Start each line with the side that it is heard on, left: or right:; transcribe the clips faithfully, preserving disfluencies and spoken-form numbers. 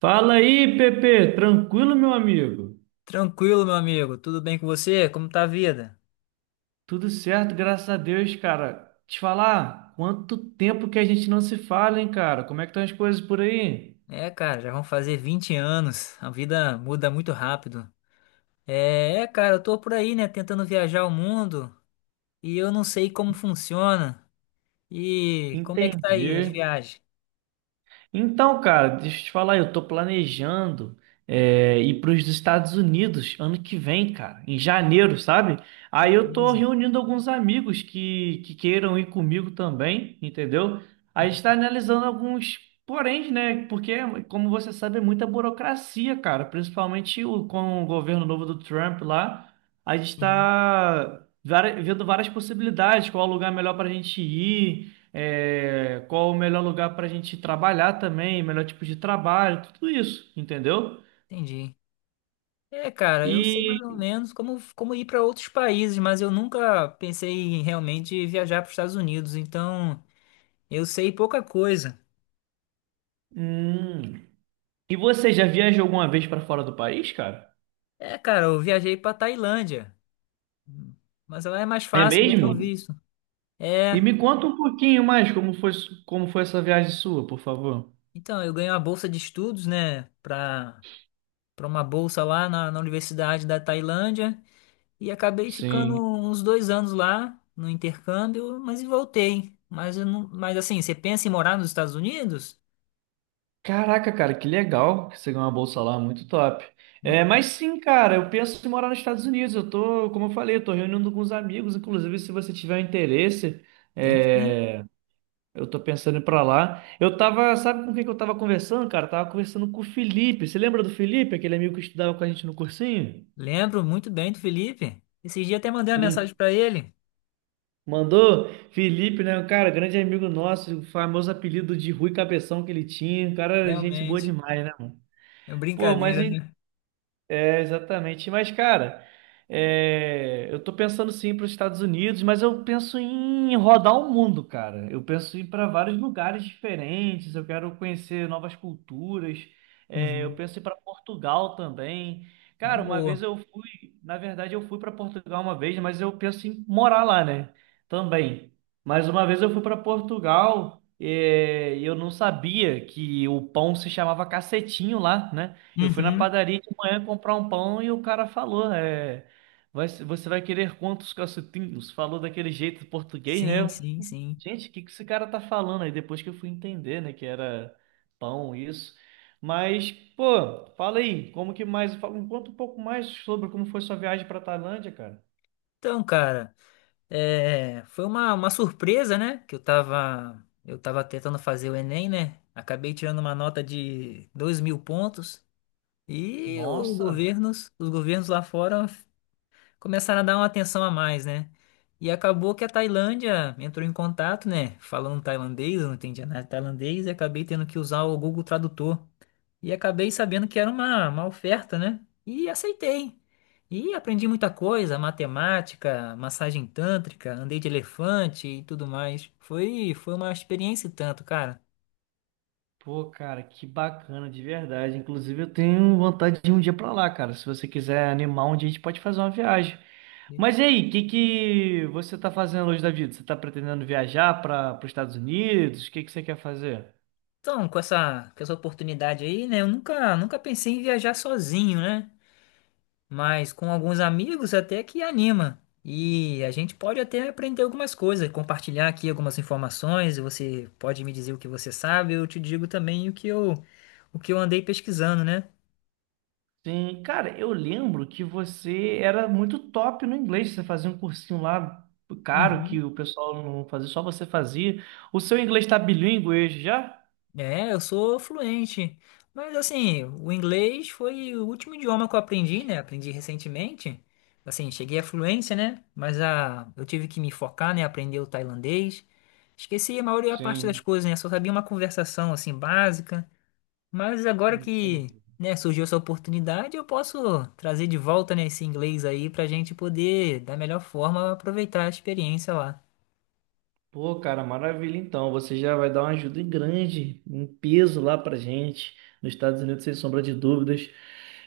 right: Fala aí, Pepe, tranquilo, meu amigo?
left: Tranquilo, meu amigo. Tudo bem com você? Como tá a vida?
right: Tudo certo, graças a Deus, cara. Te falar, quanto tempo que a gente não se fala, hein, cara? Como é que estão as coisas por aí?
left: É, cara, já vão fazer vinte anos. A vida muda muito rápido. É, é, cara, eu tô por aí, né, tentando viajar o mundo e eu não sei como funciona. E como é que tá aí as
right: Entendi.
left: viagens?
right: Então, cara, deixa eu te falar, eu tô planejando é, ir para os Estados Unidos ano que vem, cara, em janeiro, sabe?
left: Que
right: Aí eu tô
left: beleza.
right: reunindo alguns amigos que, que queiram ir comigo também, entendeu? A gente
left: Uhum,
right: tá analisando alguns porém, né? Porque, como você sabe, é muita burocracia, cara, principalmente o, com o governo novo do Trump lá. A gente
left: uhum.
right: tá vari- vendo várias possibilidades, qual lugar melhor pra gente ir, é, qual o melhor lugar para a gente trabalhar também, melhor tipo de trabalho, tudo isso, entendeu?
left: Entendi. É, cara, eu sei mais
right: E,
left: ou menos como, como ir para outros países, mas eu nunca pensei em realmente viajar para os Estados Unidos, então eu sei pouca coisa.
right: hum, e você já viajou alguma vez para fora do país, cara?
left: É, cara, eu viajei para Tailândia. Mas lá é mais
right: É
left: fácil obter
right: mesmo?
left: o visto.
right: E
left: É,
right: me conta um pouquinho mais como foi, su- como foi essa viagem sua, por favor.
left: então, eu ganhei uma bolsa de estudos, né, para para uma bolsa lá na, na Universidade da Tailândia e acabei ficando
right: Sim.
left: uns dois anos lá no intercâmbio, mas e voltei. Mas, eu não, mas assim, você pensa em morar nos Estados Unidos?
right: Caraca, cara, que legal que você ganhou uma bolsa lá, muito top. É,
left: Muito, bom.
right: mas sim, cara, eu penso em morar nos Estados Unidos. Eu tô, como eu falei, eu tô reunindo com os amigos. Inclusive, se você tiver um interesse,
left: Tem sim.
right: é, Eu tô pensando em ir pra lá. Eu tava, sabe com quem que eu tava conversando, cara? Eu Tava conversando com o Felipe. Você lembra do Felipe, aquele amigo que estudava com a gente no cursinho?
left: Lembro muito bem do Felipe. Esse dia até mandei uma
right: Hum,
left: mensagem para ele.
right: Mandou? Felipe, né? Um cara, grande amigo nosso, o famoso apelido de Rui Cabeção que ele tinha. Um cara, gente boa
left: Realmente,
right: demais, né, mano?
left: é uma
right: Pô, mas a
left: brincadeira, né?
right: É, exatamente. Mas, cara, é, eu tô pensando sim para os Estados Unidos, mas eu penso em rodar o mundo, cara. Eu penso em ir para vários lugares diferentes, eu quero conhecer novas culturas. É, eu
left: Uhum.
right: penso em ir para Portugal também.
left: Uma
right: Cara, uma
left: boa.
right: vez eu fui, na verdade, eu fui para Portugal uma vez, mas eu penso em morar lá, né? Também. Mas uma vez eu fui para Portugal, é, e eu não sabia que o pão se chamava cacetinho lá, né? Eu fui na
left: Uhum.
right: padaria de manhã comprar um pão e o cara falou, é, vai- você vai querer quantos cacetinhos? Falou daquele jeito português, né?
left: Sim,
right: Eu,
left: sim, sim.
right: Gente, o que que esse cara tá falando? Aí depois que eu fui entender, né, que era pão, isso. Mas, pô, fala aí, como que mais, fala- conta um pouco mais sobre como foi sua viagem pra Tailândia, cara.
left: Então, cara. É, foi uma, uma surpresa, né? Que eu tava, eu tava tentando fazer o Enem, né? Acabei tirando uma nota de dois mil pontos e os
right: Nossa,
left: governos, os governos lá fora começaram a dar uma atenção a mais, né? E acabou que a Tailândia entrou em contato, né? Falando tailandês, eu não entendia nada de tailandês e acabei tendo que usar o Google Tradutor. E acabei sabendo que era uma, uma oferta, né? E aceitei. E aprendi muita coisa, matemática, massagem tântrica, andei de elefante e tudo mais. Foi, foi uma experiência e tanto, cara.
right: pô, cara, que bacana, de verdade. Inclusive, eu tenho vontade de ir um dia pra lá, cara. Se você quiser animar um dia, a gente pode fazer uma viagem. Mas e aí, o que que você tá fazendo hoje da vida? Você tá pretendendo viajar para os Estados Unidos? O que que você quer fazer?
left: Então, com essa, com essa oportunidade aí, né? Eu nunca, nunca pensei em viajar sozinho, né? Mas com alguns amigos até que anima. E a gente pode até aprender algumas coisas, compartilhar aqui algumas informações, você pode me dizer o que você sabe, eu te digo também o que eu, o que eu andei pesquisando, né?
right: Sim, cara, eu lembro que você era muito top no inglês. Você fazia um cursinho lá caro
left: Uhum.
right: que o pessoal não fazia, só você fazia. O seu inglês tá bilíngue hoje já?
left: É, eu sou fluente. Mas assim, o inglês foi o último idioma que eu aprendi, né? Aprendi recentemente. Assim, cheguei à fluência, né? Mas a, eu tive que me focar, né? Aprender o tailandês. Esqueci a maioria parte das
right: Sim,
left: coisas, né? Só sabia uma conversação assim básica. Mas agora que,
right: entendi.
left: né, surgiu essa oportunidade, eu posso trazer de volta, né, esse inglês aí pra gente poder, da melhor forma, aproveitar a experiência lá.
right: Pô, cara, maravilha. Então, você já vai dar uma ajuda grande, um peso lá pra gente, nos Estados Unidos, sem sombra de dúvidas.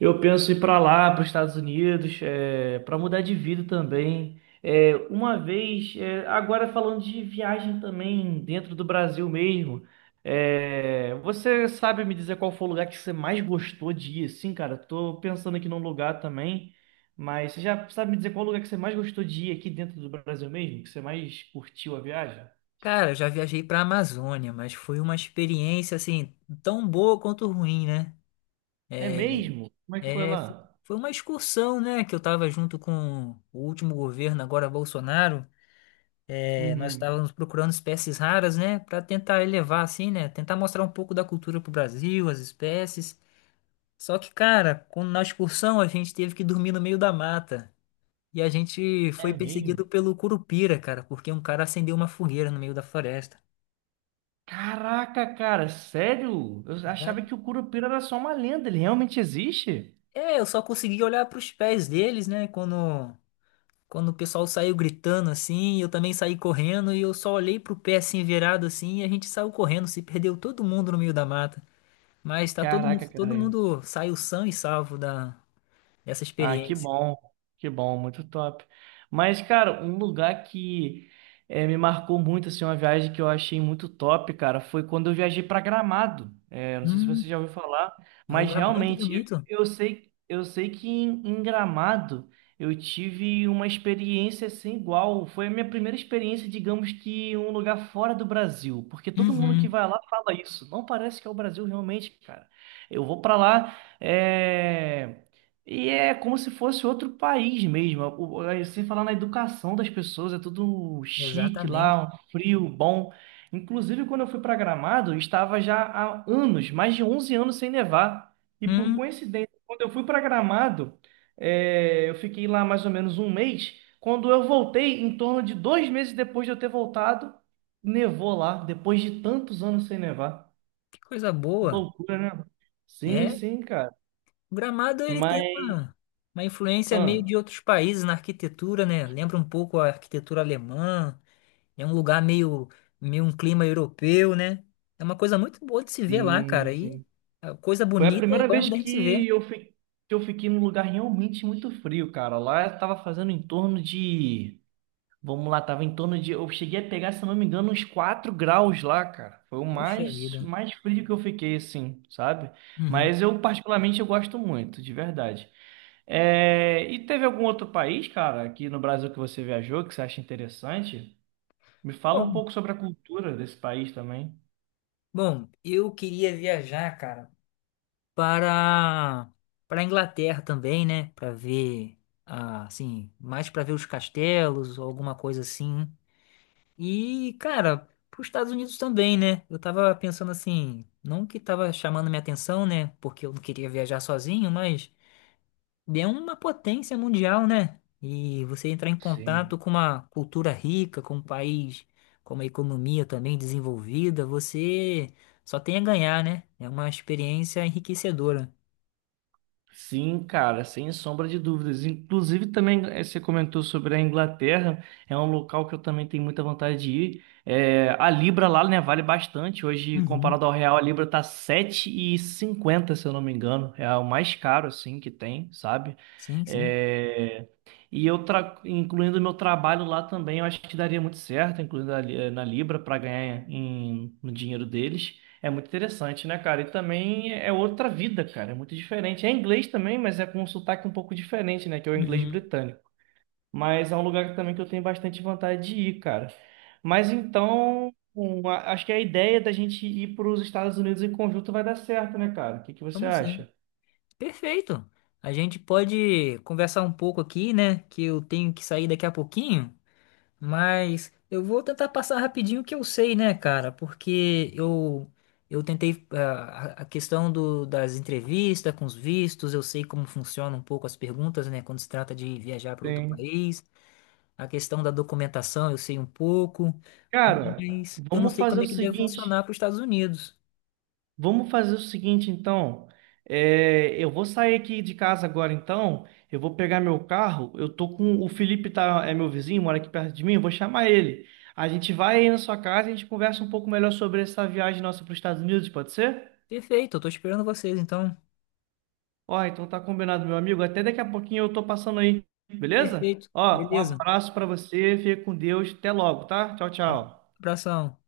right: Eu penso ir pra lá, para os Estados Unidos, é, para mudar de vida também. É, uma vez, é, agora falando de viagem também, dentro do Brasil mesmo, é, você sabe me dizer qual foi o lugar que você mais gostou de ir? Sim, cara, tô pensando aqui num lugar também. Mas você já sabe me dizer qual lugar que você mais gostou de ir aqui dentro do Brasil mesmo? Que você mais curtiu a viagem?
left: Cara, eu já viajei pra Amazônia, mas foi uma experiência, assim, tão boa quanto ruim, né?
right: É mesmo? Como é que foi
left: É, fo-
right: lá?
left: Foi uma excursão, né, que eu tava junto com o último governo, agora Bolsonaro. É, nós
right: Uhum.
left: estávamos procurando espécies raras, né, para tentar elevar, assim, né, tentar mostrar um pouco da cultura pro Brasil, as espécies. Só que, cara, quando- na excursão a gente teve que dormir no meio da mata. E a gente
right: É
left: foi
right: mesmo?
left: perseguido pelo Curupira, cara, porque um cara acendeu uma fogueira no meio da floresta.
right: Caraca, cara, sério? Eu
left: Tá?
right: achava que o Curupira era só uma lenda, ele realmente existe?
left: É, eu só consegui olhar para os pés deles, né? Quando, quando o pessoal saiu gritando assim, eu também saí correndo e eu só olhei pro pé assim virado assim e a gente saiu correndo, se perdeu todo mundo no meio da mata. Mas tá todo mundo,
right: Caraca,
left: todo
right: cara.
left: mundo saiu são e salvo da, dessa
right: Ah, que
left: experiência.
right: bom, que bom, muito top. Mas, cara, um lugar que eh, me marcou muito, assim, uma viagem que eu achei muito top, cara, foi quando eu viajei para Gramado. Eh, não sei se
left: Hum,
right: você já ouviu falar,
left: é um
right: mas
left: lugar muito
right: realmente
left: bonito.
right: eu, eu sei, eu sei que em, em Gramado eu tive uma experiência sem igual. Foi a minha primeira experiência, digamos que em um lugar fora do Brasil, porque todo mundo que
left: Uhum,
right: vai lá fala isso. Não parece que é o Brasil realmente, cara. Eu vou para lá. É... E é como se fosse outro país mesmo. O- o- Sem falar na educação das pessoas, é tudo chique lá,
left: exatamente.
right: um frio, bom. Inclusive, quando eu fui para Gramado, estava já há anos, mais de onze anos sem nevar. E por
left: Hum,
right: coincidência, quando eu fui para Gramado, é, eu fiquei lá mais ou menos um mês. Quando eu voltei, em torno de dois meses depois de eu ter voltado, nevou lá, depois de tantos anos sem nevar.
left: que coisa boa.
right: Loucura, né? Sim,
left: É,
right: sim, cara.
left: o Gramado ele tem
right: Mas.
left: uma, uma influência meio
right: Ah.
left: de outros países na arquitetura, né? Lembra um pouco a arquitetura alemã. É um lugar meio, meio um clima europeu, né? É uma coisa muito boa de se ver lá,
right: Sim,
left: cara. E
right: sim.
left: a coisa
right: Foi a
left: bonita é
right: primeira
left: bom
right: vez
left: da gente se
right: que
left: ver.
right: eu, fi... que eu fiquei num lugar realmente muito frio, cara. Lá tava fazendo em torno de. Vamos lá, tava em torno de. Eu cheguei a pegar, se eu não me engano, uns quatro graus lá, cara. Foi o
left: Puxa
right: mais,
left: vida.
right: mais frio que eu fiquei, assim, sabe?
left: Uhum.
right: Mas eu, particularmente, eu gosto muito, de verdade. É... E teve algum outro país, cara, aqui no Brasil que você viajou, que você acha interessante? Me fala um
left: Bom,
right: pouco sobre a cultura desse país também.
left: bom, eu queria viajar, cara, para para a Inglaterra também, né? Para ver, ah, assim, mais para ver os castelos ou alguma coisa assim. E, cara, pros Estados Unidos também, né? Eu tava pensando assim, não que tava chamando minha atenção, né? Porque eu não queria viajar sozinho, mas é uma potência mundial, né? E você entrar em contato
right: Sim.
left: com uma cultura rica, com um país, com uma economia também desenvolvida, você só tem a ganhar, né? É uma experiência enriquecedora.
right: Sim, cara, sem sombra de dúvidas. Inclusive, também eh, você comentou sobre a Inglaterra, é um local que eu também tenho muita vontade de ir. É, a Libra lá, né, vale bastante. Hoje,
left: Uhum.
right: comparado ao real, a Libra tá sete e cinquenta se eu não me engano. É o mais caro, assim, que tem, sabe?
left: Sim, sim.
right: É, E eu, tra... incluindo o meu trabalho lá também, eu acho que daria muito certo, incluindo ali- eh, na Libra, para ganhar em, no dinheiro deles. É muito interessante, né, cara? E também é outra vida, cara. É muito diferente. É inglês também, mas é com um sotaque um pouco diferente, né? Que é o inglês
left: Uhum.
right: britânico. Mas é um lugar também que eu tenho bastante vontade de ir, cara. Mas então, um, a- acho que a ideia da gente ir para os Estados Unidos em conjunto vai dar certo, né, cara? O que que você
left: Vamos sim.
right: acha?
left: Perfeito. A gente pode conversar um pouco aqui, né? Que eu tenho que sair daqui a pouquinho. Mas eu vou tentar passar rapidinho o que eu sei, né, cara? Porque eu eu tentei ah, a a questão do, das entrevistas com os vistos, eu sei como funcionam um pouco as perguntas, né, quando se trata de viajar para outro
right: Sim.
left: país. A questão da documentação eu sei um pouco,
right: Cara,
left: mas eu não
right: vamos
left: sei
right: fazer
left: como
right: o
left: é que deve
right: seguinte.
left: funcionar para os Estados Unidos.
right: Vamos fazer o seguinte, então. É, eu vou sair aqui de casa agora, então. Eu vou pegar meu carro. Eu tô com o Felipe, tá, é meu vizinho, mora aqui perto de mim. Eu vou chamar ele. A gente vai aí na sua casa e a gente conversa um pouco melhor sobre essa viagem nossa para os Estados Unidos, pode ser?
left: Perfeito, eu tô esperando vocês, então.
right: Ó, então tá combinado, meu amigo. Até daqui a pouquinho eu tô passando aí, beleza?
left: Perfeito,
right: Ó, um
left: beleza.
right: abraço para você, fica com Deus. Até logo, tá? Tchau,
left: Abra-
right: tchau.
left: Abração.